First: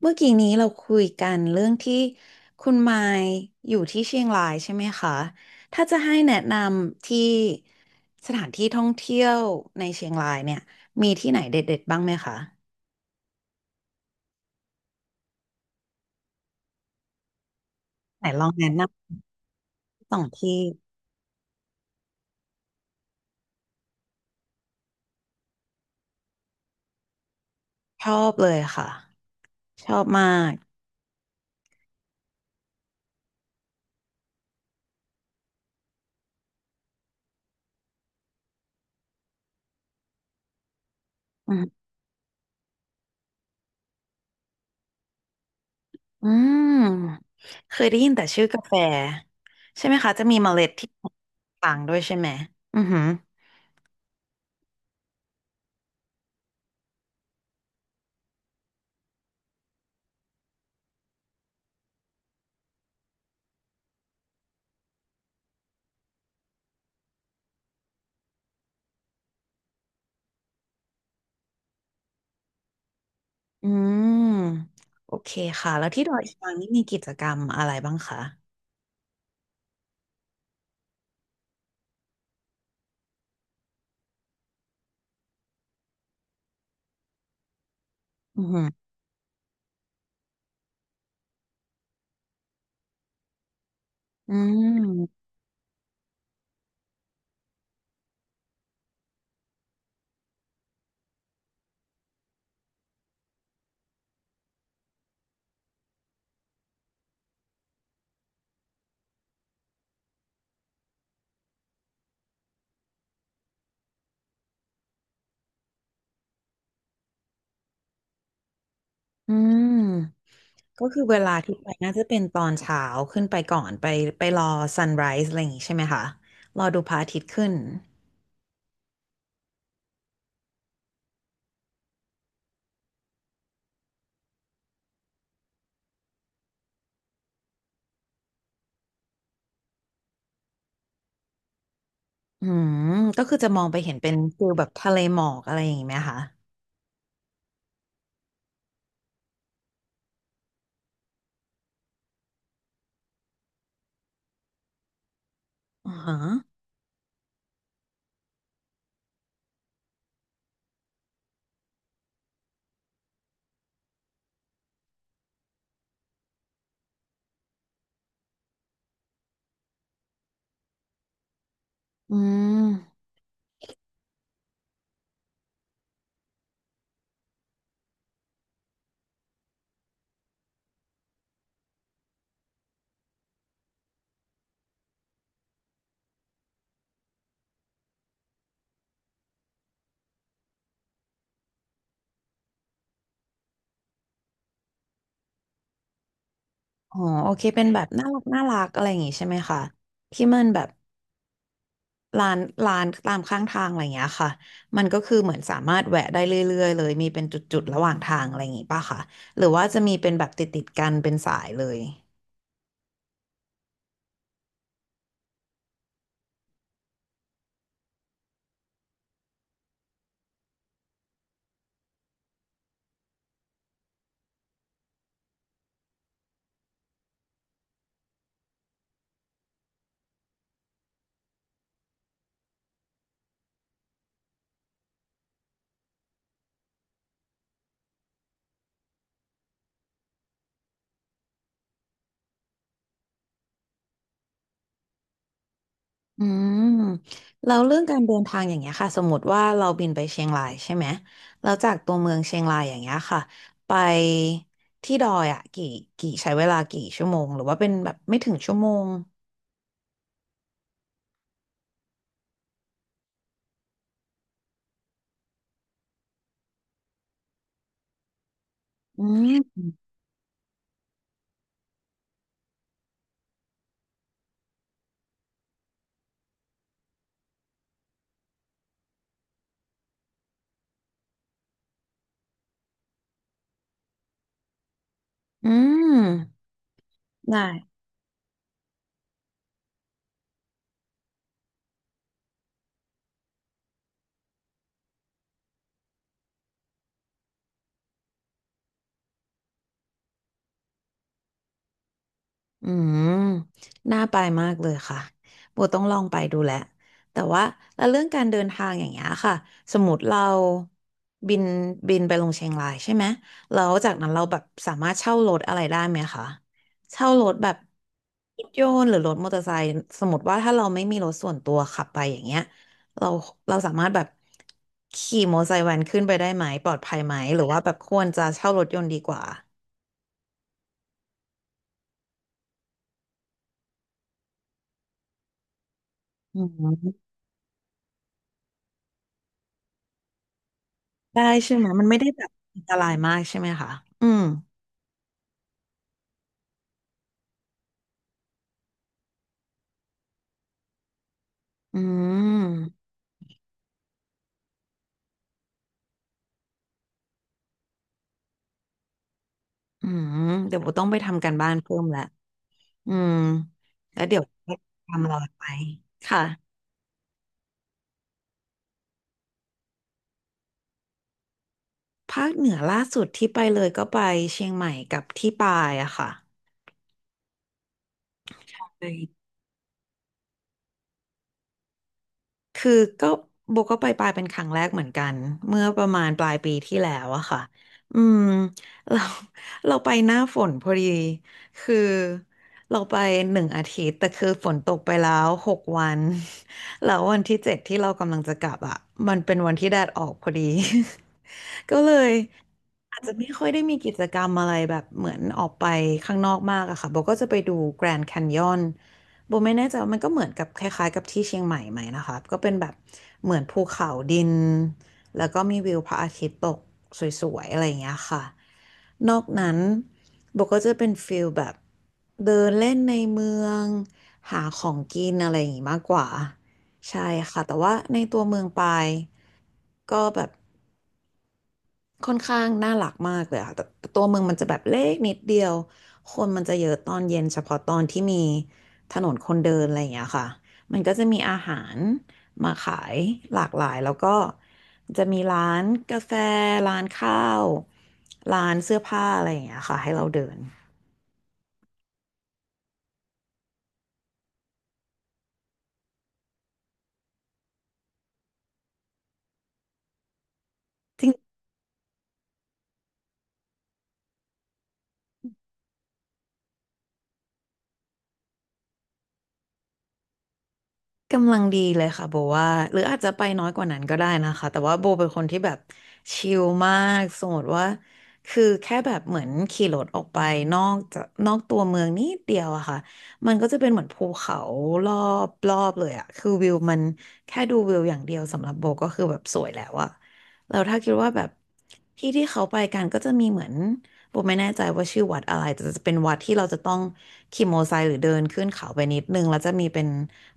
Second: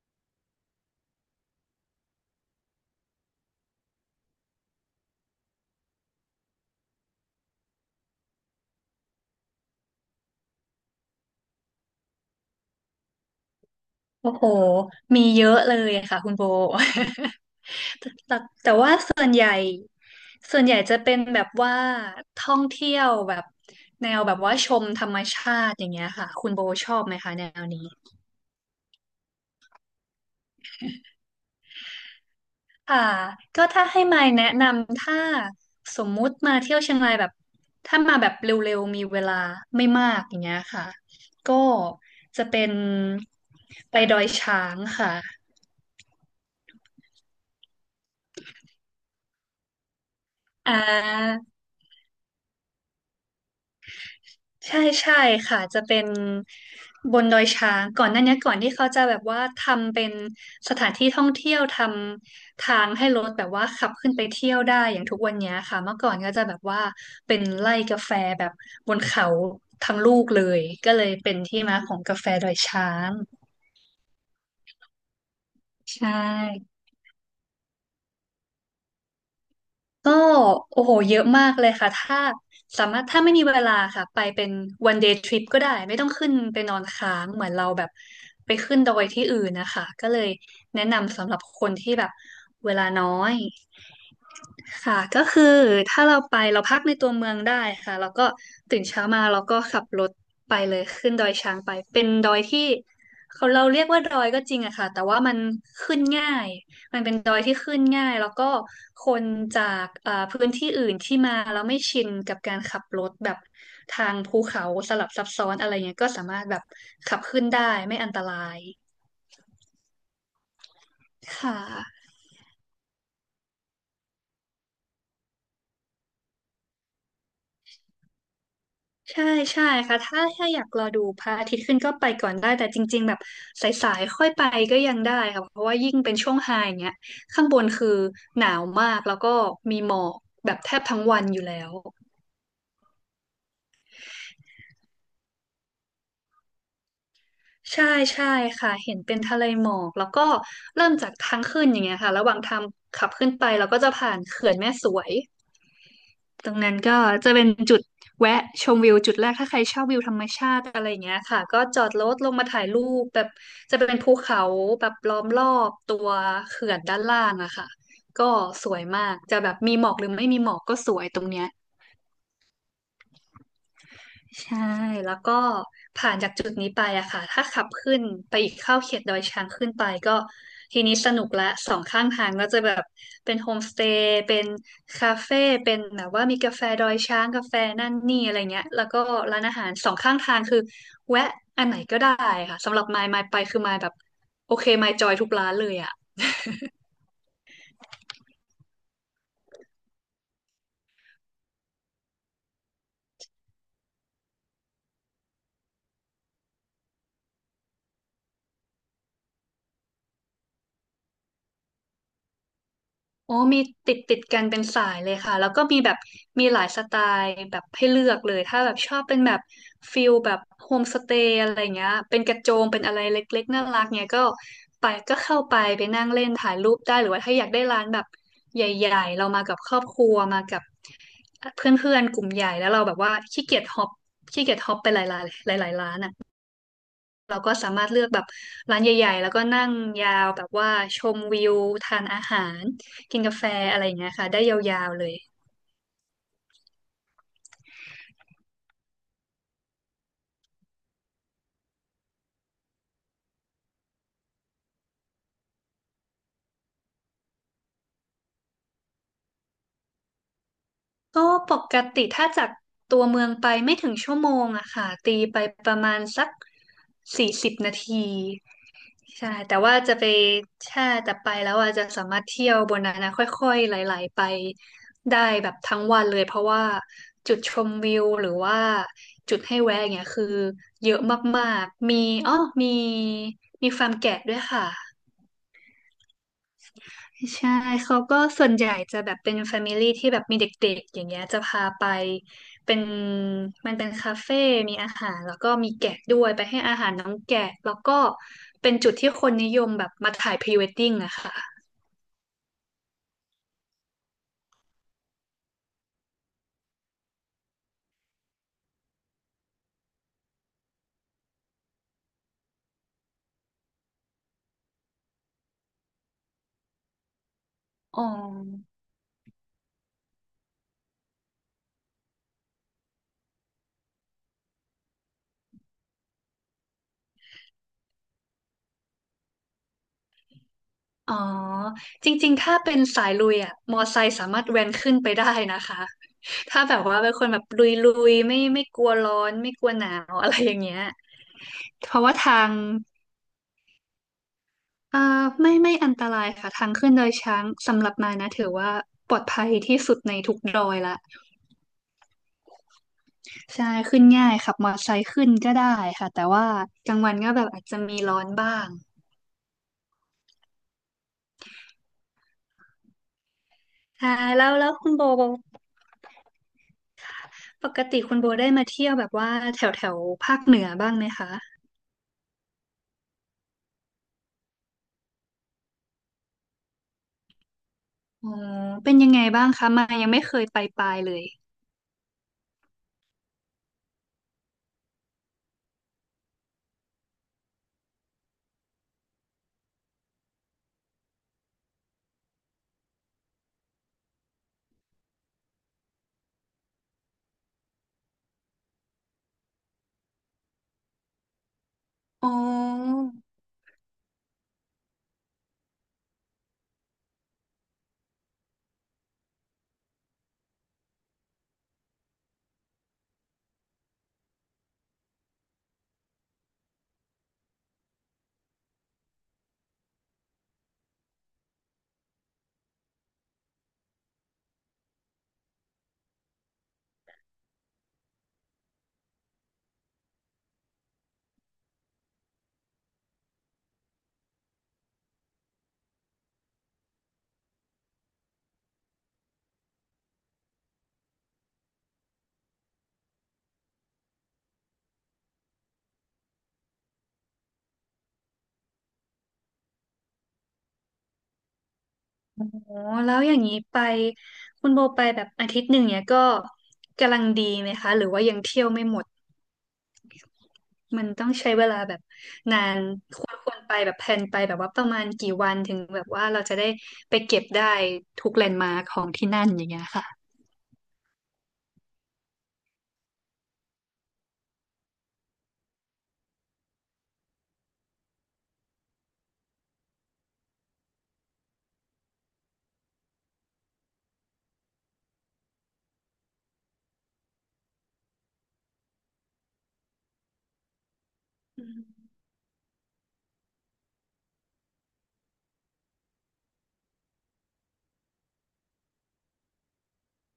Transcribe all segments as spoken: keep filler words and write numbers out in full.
เมื่อกี้นี้เราคุยกันเรื่องที่คุณมายอยู่ที่เชียงรายใช่ไหมคะถ้าจะให้แนะนำที่สถานที่ท่องเที่ยวในเชียงรายเนี่ยมีที่ไหนเด็ดๆบ้างไหมคะ โอ้โหมีเยอะเลยค่ะคุณโบ แต่ไหนแต่ลองแนะแต่นว่าส่วนใหญ่ำสองส่ที่วนใหญ่จะเป็นแบบว่าท่องเที่ยวแบบแนวแบบว่าชมธรรมชาติอย่างเงี้ยค่ะคุณโบชอบไหมคะแนวนี้ชอบเลยค่ะ ชอบมากค่ะก็ถ้าให้มายแนะนำถ้าสมมุติมาเที่ยวเชียงรายแบบถ้ามาแบบเร็วๆมีเวลาไม่มากอย่างเงี้ยค่ะอืก็มจะเป็นไปดอยช้างค่ะอืมเคยได้ยินแต่ชื่อกาแฟใช่ไหมคะ จะมีเมล็ดอ่ที่า ต่างด้วยใช่ไหมอือหือใช่ใช่ค่ะจะเป็นบนดอยช้างก่อนหน้านี้ก่อนที่เขาจะแบบว่าทำเป็นสถานที่ท่องเที่ยวทำทางให้รถแบบว่าขับขึ้นไปเที่ยวได้อย่างทุกวันเนี้ยค่ะเมื่อก่อนก็จะแบบว่าเป็นไร่กาแฟแบบบนเขาทั้งลูกเลยก็เลยเป็นที่มาของกาแฟดอยช้างอืมโอเคค่ะ แล้วที่ใช่ ดอยช้างนี่มีกิจกรรมอะไรบ้างคะ ก็โอ้โหเยอะมากเลยค่ะถ้าสามารถถ้าไม่มีเวลาค่ะไปเป็น one day trip ก็ได้ไม่ต้องขึ้นไปนอนค้างเหมือนเราแบบอือไปหือขึ้นดอยที่อื่นนะคะก็เลยแนะนำสำหรับคนที่แบบเวลาน้อย อืค่ะก็มคือถ้าเราไปเราพักในตัวเมืองได้ค่ะแล้วก็ตื่นเช้ามาเราก็ขับรถไปเลยขึ้นดอยช้างไปเป็นดอยที่เขาเราเรียกว่าดอยก็จริงอะค่ะแต่ว่ามันขึ้นง่ายมันเป็นดอยที่ขึ้นง่ายแล้วก็คนจากเอ่อพื้นที่อื่นที่มาแล้วไม่ชินกับการขับรถแบบทางภูเขาสลับซับซ้อนอะไรเงี้ยก็สามารถแบบขับขึ้นได้ไม่อันตรายอืมก็คือเวลาที่ค่ะ ไปน่าจะเป็นตอนเช้าขึ้นไปก่อนไปไปรอซันไรส์อะไรอย่างงี้ใช่ไหมคะ รอดูพระอาทิตย์ขึ้นใช่ใช่ค่ะถ้าถ้าอยากรอดูพระอาทิตย์ขึ้นก็ไปก่อนได้แต่จริงๆแบบสายๆค่อยไปก็ยังได้ค่ะเพราะว่ายิ่งเป็นช่วงไฮเนี้ยข้างบนคือหนาวมากแล้วก็มีหมอกแบบแทบทั้งวันอยู่แล้วอืมก็คือจะมองไปเห็นเป็นฟิลแบบทะเลหมอกอะไรอย่างงี้ไหมคะใช่ใช่ค่ะเห็นเป็นทะเลหมอกแล้วก็เริ่มจากทางขึ้นอย่างเงี้ยค่ะระหว่างทางขับขึ้นไปเราก็จะผ่านเขื่อนแม่สวย อ่อฮะตรงนั้นก็จะเป็นจุดแวะชมวิวจุดแรกถ้าใครชอบวิวธรรมชาติอะไรอย่างเงี้ยค่ะก็จอดรถลงมาถ่ายรูปแบบจะเป็นภูเขาแบบล้อมรอบตัวเขื่อนด้านล่างอะค่ะก็สวยมากจะแบบมีหมอกหรือไม่มีหมอกก็สวยตรงเนี้ย อืมใช่แล้วก็ผ่านจากจุดนี้ไปอะค่ะถ้าขับขึ้นไปอีกเข้าเขตดอยช้างขึ้นไปก็ทีนี้สนุกละสองข้างทางก็จะแบบเป็นโฮมสเตย์เป็นคาเฟ่เป็นแบบว่ามีกาแฟดอยช้างกาแฟนั่นนี่อะไรเงี้ยแล้วก็ร้านอาหารสองข้างทางคือแวะอันไหนก็ได้ค่ะสำหรับมายมายไปคือมายแบบโอเคมายจอยทุกร้านเลยอะ อ๋อโอเคเป็นแบบน่ารักน่ารักอะไรอย่างงี้ใช่ไหมคะที่มันแบบ ร้านร้านตามข้างทางอะไรอย่างเงี้ยค่ะมันก็คือเหมือนสามารถแวะได้เรื่อยๆเลยมีเป็นจุดๆระหว่างทางอะไรอย่างงี้ป่ะคะหรือว่าจะมีเป็นแบบติดๆกันเป็นสายเลยโอ้มีติดติดกันเป็นสายเลยค่ะแล้วก็มีแบบมีหลายสไตล์แบบให้เลือกเลยถ้าแบบชอบเป็นแบบฟิลแบบโฮมสเตย์อะไรเงี้ยเป็นกระโจมเป็นอะไรเล็กๆน่ารักเงี้ยก็ไปก็เข้าไปไปนั่งเล่นถ่ายรูปได้หรือว่าถ้าอยากได้ร้านแบบใหญ่ๆเรามากับครอบครัวมากับเพื่อนๆกลุ่มใหญ่แล้วเราแบบว่าขี้เกียจฮอปขี้เกียจฮอปไปหลายๆหลายๆร้านอ่ะ เราก็สามารถเลือกแบบร้านใหญ่ๆ แล้วก็นั่งยาวแบบว่าชมวิวทานอาหารกินกาแฟอะไรอย่างเงี้ยค่ะได้ยาวๆเลยอืมแล้วเรื่องการเดินทางอย่างเงี้ยค่ะสมมติว่าเราบินไปเชียงรายใช่ไหมแล้วจากตัวเมืองเชียงรายอย่างเงี้ยค่ะไปที่ดอยอ่ะกี่กี่ใช้เวลากี่ชั่วโมงหรือว่าเป็นแบบไม่ถึงชั่วโมงก็ปกติถ้าจากตัวเมืองไปไม่ถึงชั่วโมงอะค่ะตีไปประมาณสักสี่สิบนาที อืใช่แต่มว่าจะไปแช่แต่ไปแล้วอาจจะสามารถเที่ยวบนนั้นนะค่อยๆไหลๆไปได้แบบทั้งวันเลย เพราะว่าจุดชมวิวหรือว่าจุดให้แวะอย่างเงี้ยคือเยอะมากๆ มีอ๋อมีมีฟาร์มแกะด้วยค่ะ อืมได้ ใช่เขาก็ส่วนใหญ่จะแบบเป็นแฟมิลี่ที่แบบมีเด็กๆอย่างเงี้ยจะพาไปเป็นมันเป็นคาเฟ่มีอาหารแล้วก็มีแกะด้วยไปให้อาหารน้องแกะแล้วก็เป็นจุดที่คนนิยมแบบมาถ่ายพรีเวดดิ้งอะค่ะอืมน่าไปมากเลยค่ะโบต้องลองไปดูแหละแต่ว่าแล้วเรื่องการเดินทางอย่างเงี้ยค่ะสมมติเราบินบินไปลงเชียงรายใช่ไหมแล้วจากนั้นเราแบบสามารถเช่ารถอะไรได้ไหมคะเช่ารถแบบอ๋อรถยนต์หรือรถมอเตอร์ไซค์สมมติว่าถ้าเราไม่มีรถส่วนตัวขับไปอย่างเงี้ยเราเราสามารถแบบขี่มอเตอร์ไซค์แวนขึ้นไปได้ไหมปลอดภัยไหมหรือว่าแบบควรจะเช่ารถยนต์ดีกว่าอ๋อจริงๆถ้าเป็นสายลุยอะมอไซค์สามารถแว้นขึ้นไปได้นะคะอืถ้าแบบว่าม เป็นคนแบบลุยๆไม่ไม่กลัวร้อนไม่กลัวหนาวอะไรอย่างเงี้ยได้ใช่ไหมมัเพนไม่ราะได้ว่าแบบทาง อันตรายมากใช่ไหมคะอืมเอ่อไม่ไม่อันตรายค่ะทางขึ้นดอยช้างสำหรับมานะถือว่าปลอดภัยที่สุดในทุกดอยละอืมใช่ขึ้นง่ายขับมอเตอร์ไซค์ขึ้นก็ได้ค่ะแต่ว่ากลางวันก็แบบอาจจะมีร้อนบ้างอืมเดี๋ยวโบต้องไปทำการบ้านเพิ่มละอืมแล้วค่ะเดี๋ยวแล้วแล้วคุณโบทำรอไปค่ะปกติคุณโบได้มาเที่ยวแบบว่าแถวแถวภาคเหนือบ้างไหมคะภาคเหนือล่าสุดที่ไปเลยก็ไปเชียงใหม่กับที่ปายอะค่ะอ๋อไป เป็นยังไงบ้างคะมายยังไม่เคยไปปลายเลยคือก็โบก็ไปปลายเป็นครั้งแรกเหมือนกันเมื่อประมาณปลายปีที่แล้วอะค่ะอืมเรา เราไปหน้าฝนพอดีคือเราไปหนึ่งอาทิตย์แต่คือฝนตกไปแล้วหกวัน แล้ววันที่เจ็ดที่เรากำลังจะกลับอะมันเป็นวันที่แดดออกพอดี ก็เลยอ๋ออาจจะไม่ค่อยได้มีกิจกรรมอะไรแบบเหมือนออกไปข้างนอกมากอะค่ะโบก็จะไปดูแกรนด์แคนยอน โบไม่แน่ใจว่ามันก็เหมือนกับคล้ายๆกับที่เชียงใหม่ไหมนะคะก็เป็นแบบเหมือนภูเขาดินแล้วก็มีวิวพระอาทิตย์ตกสวยๆอะไรอย่างเงี้ยค่ะนอกนั้นโบก็จะเป็นฟิลแบบเดินเล่นในเมืองหาของกินอะไรอย่างงี้มากกว่าใช่ค่ะแต่ว่าในตัวเมืองปายก็แบบ ค่อนข้างน่ารักมากเลยค่ะแต่แต่ตัวเมืองมันจะแบบเล็กนิดเดียวคนมันจะเยอะตอนเย็นเฉพาะตอนที่มีถนนคนเดินอะไรอย่างเงี้ยค่ะมันก็จะมีอาหารมาขายหลากหลายแล้วก็จะมีร้านกาแฟร้านข้าวร้านเสื้อผ้าอะไรอย่างเงี้ยค่ะให้เราเดิน อ๋อแล้วอย่างนี้ไปคุณโบไปแบบอาทิตย์หนึ่งเนี่ยก็กำลังดีไหมคะหรือว่ายังเที่ยวไม่หมด มันต้องใช้เวลาแบบนานควรควรไปแบบแพลนไปแบบว่าประมาณกี่วันถึงแบบว่าเราจะได้ไปเก็บได้ทุกแลนด์มาร์คของที่นั่นอย่างเงี้ยค่ะกำลังดีเลยค่ะโบว่าหรืออาจจะไปน้อยกว่านั้นก็ได้นะคะแต่ว่าโบเป็นคนที่แบบชิลมากสมมติว่าคือแค่แบบเหมือนขี่รถออกไปนอกจากนอกตัวเมืองนิดเดียวอะค่ะมันก็จะเป็นเหมือนภูเขารอบรอบเลยอะคือวิวมันแค่ดูวิวอย่างเดียวสำหรับโบก็คือแบบสวยแล้วอะแล้วถ้าคิดว่าแบบอืมที่ที่เขาไปกันก็จะมีเหมือน โบไม่แน่ใจว่าชื่อวัดอะไรแต่จะเป็นวัดที่เราจะต้องขี่มอเตอร์ไซค์หรือเดินขึ้นเขาไปนิดนึงแล้วจะมีเป็น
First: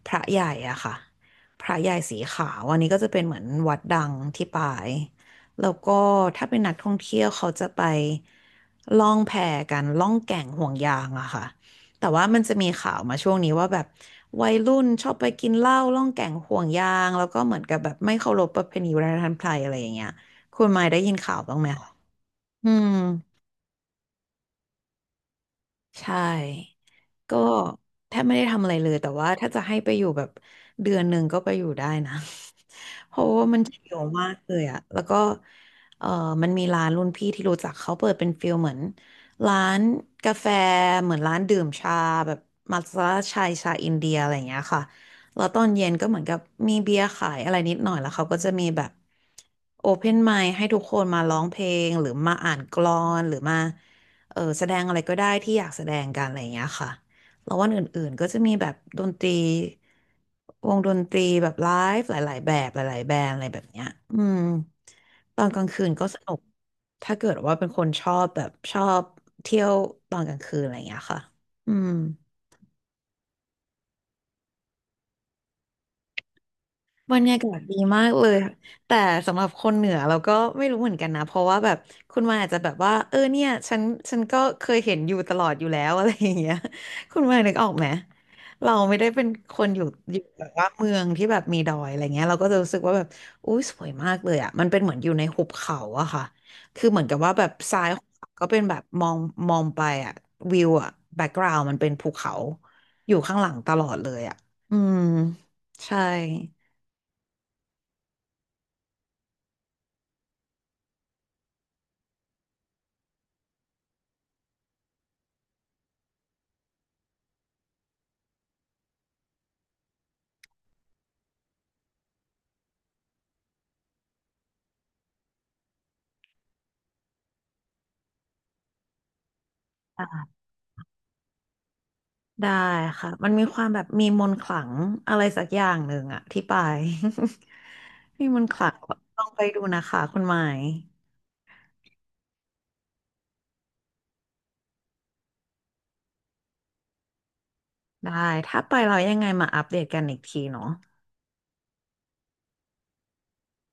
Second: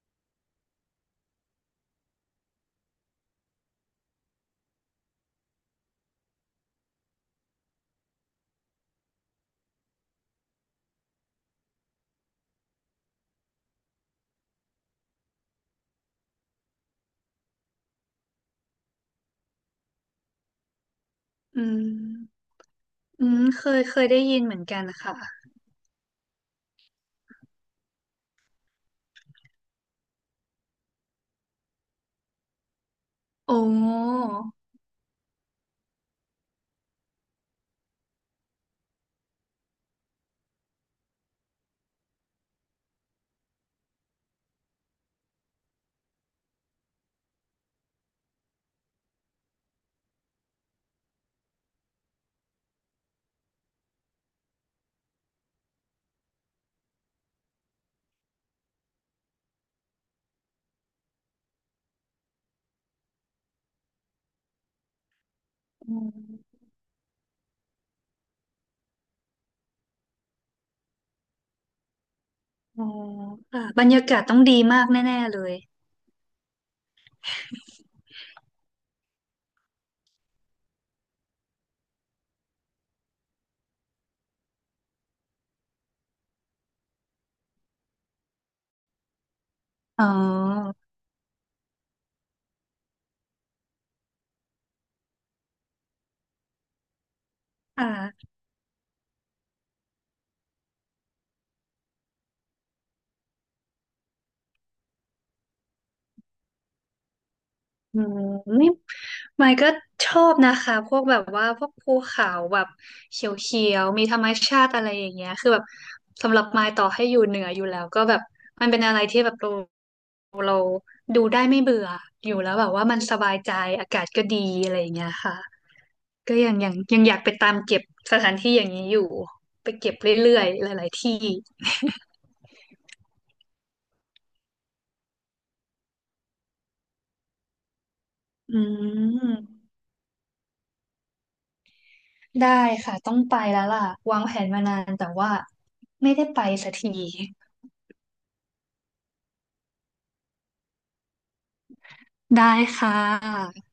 พระใหญ่อะค่ะพระใหญ่สีขาวอันนี้ก็จะเป็นเหมือนวัดดังที่ปายแล้วก็ถ้าเป็นนักท่องเที่ยวเขาจะไปล่องแพกันล่องแก่งห่วงยางอะค่ะแต่ว่ามันจะมีข่าวมาช่วงนี้ว่าแบบวัยรุ่นชอบไปกินเหล้าล่องแก่งห่วงยางแล้วก็เหมือนกับแบบไม่เคารพประเพณีวัฒนธรรมไทยอะไรอย่างเงี้ยคุณมายได้ยินข่าวบ้างอืไหมคะมอืม อืมเคยเคยได้ยินเหมือนกันนะคะใช่ ก็แทบไม่ได้ทำอะไรเลย แต่ว่าถ้าจะให้ไปอยู่แบบเดือนหนึ่งก็ไปอยู่ได้นะ เพราะว่าโอ้มันจะเยอะมากเลยอะแล้วก็เออมันมีร้านรุ่นพี่ที่รู้จักเขาเปิดเป็นฟิลเหมือนร้านกาแฟเหมือนร้านดื่มชาแบบมัทฉะชายชาอินเดียอะไรอย่างเงี้ยค่ะแล้วตอนเย็นก็เหมือนกับมีเบียร์ขายอะไรนิดหน่อยแล้วเขาก็จะมีแบบโอเพนไมค์ให้ทุกคนมาร้องเพลงหรือมาอ่านกลอนหรือมาเออแสดงอะไรก็ได้ที่อยากแสดงกันอะไรอย่างเงี้ยค่ะ แล้ววันอื่นๆก็จะมีแบบดนตรีวงดนตรีแบบไลฟ์หลายๆแบบหลายๆแบรนด์อะไรแบบเนี้ยอืมตอนกลางคืนอืก็มสนุกถ้าเกิดว่าเป็นคนชอบแบบชอบเที่ยวตอนกลางคืนอะไรอย่างเงี้ยค่ะอืม อ๋อค่ะบรรยากาศต้องดีมากแน่ๆเลยบรรยากาศดีมากเลย แต่สำหรับคนเหนือเราก็ไม่รู้เหมือนกันนะ เพราะว่าแบบคุณมาอาจจะแบบว่าเออเนี่ยฉันฉันก็เคยเห็นอยู่ตลอดอยู่แล้ว อะไรอย่างเงี้ยคุณมานึกออกไหมเราไม่ได้เป็นคนอยู่อ๋อยู่แบบว่าอเมืองที่แบบมีดอยอะไรเงี้ยเราก็จะรู้สึกว่าแบบอุ้ยสวยมากเลยอ่ะมันเป็นเหมือนอยู่ในหุบเขาอะค่ะคือเหมือนกับว่าแบบซ้ายค่ะ ของเขาก็เป็นแบบมองมองไปอะวิวอะแบ็กกราวด์มันเป็นภูเขาอยู่ข้างหลังตลอดเลยอะอืมใช่ อืมนี่ไมค์ก็ชอบนะคะพวกแบบว่าพวกภูเขาแบบเขียวๆมีธรรมชาติอะไรอย่างเงี้ยคือแบบสำหรับไมค์ต่อให้อยู่เหนืออยู่แล้วก็แบบมันเป็นอะไรที่แบบเราเราดูได้ไม่เบื่ออยู่แล้วแบบว่ามันสบายใจอากาศก็ดีอะไรอย่างเงี้ยค่ะก็ยังยังยังอยากไปตามเก็บสถานที่อย่างนี้อยู่ไปเก็บเรื่อยๆหลายๆที่ได้ค่ะมันมีความแบบมีมนต์ขลังอะไรสักอย่างหนึ่งอะที่ไป มีมนต์อืขลังลองไปมดูนะคะคุณหมายได้ค่ะต้องไปแล้วล่ะวางแผนมานานแต่ว่าไม่ได้ไปสักที ได้ถ้าไปเรายังไงมาอัปเดตกันอีกทีเนาะได้ค่ะ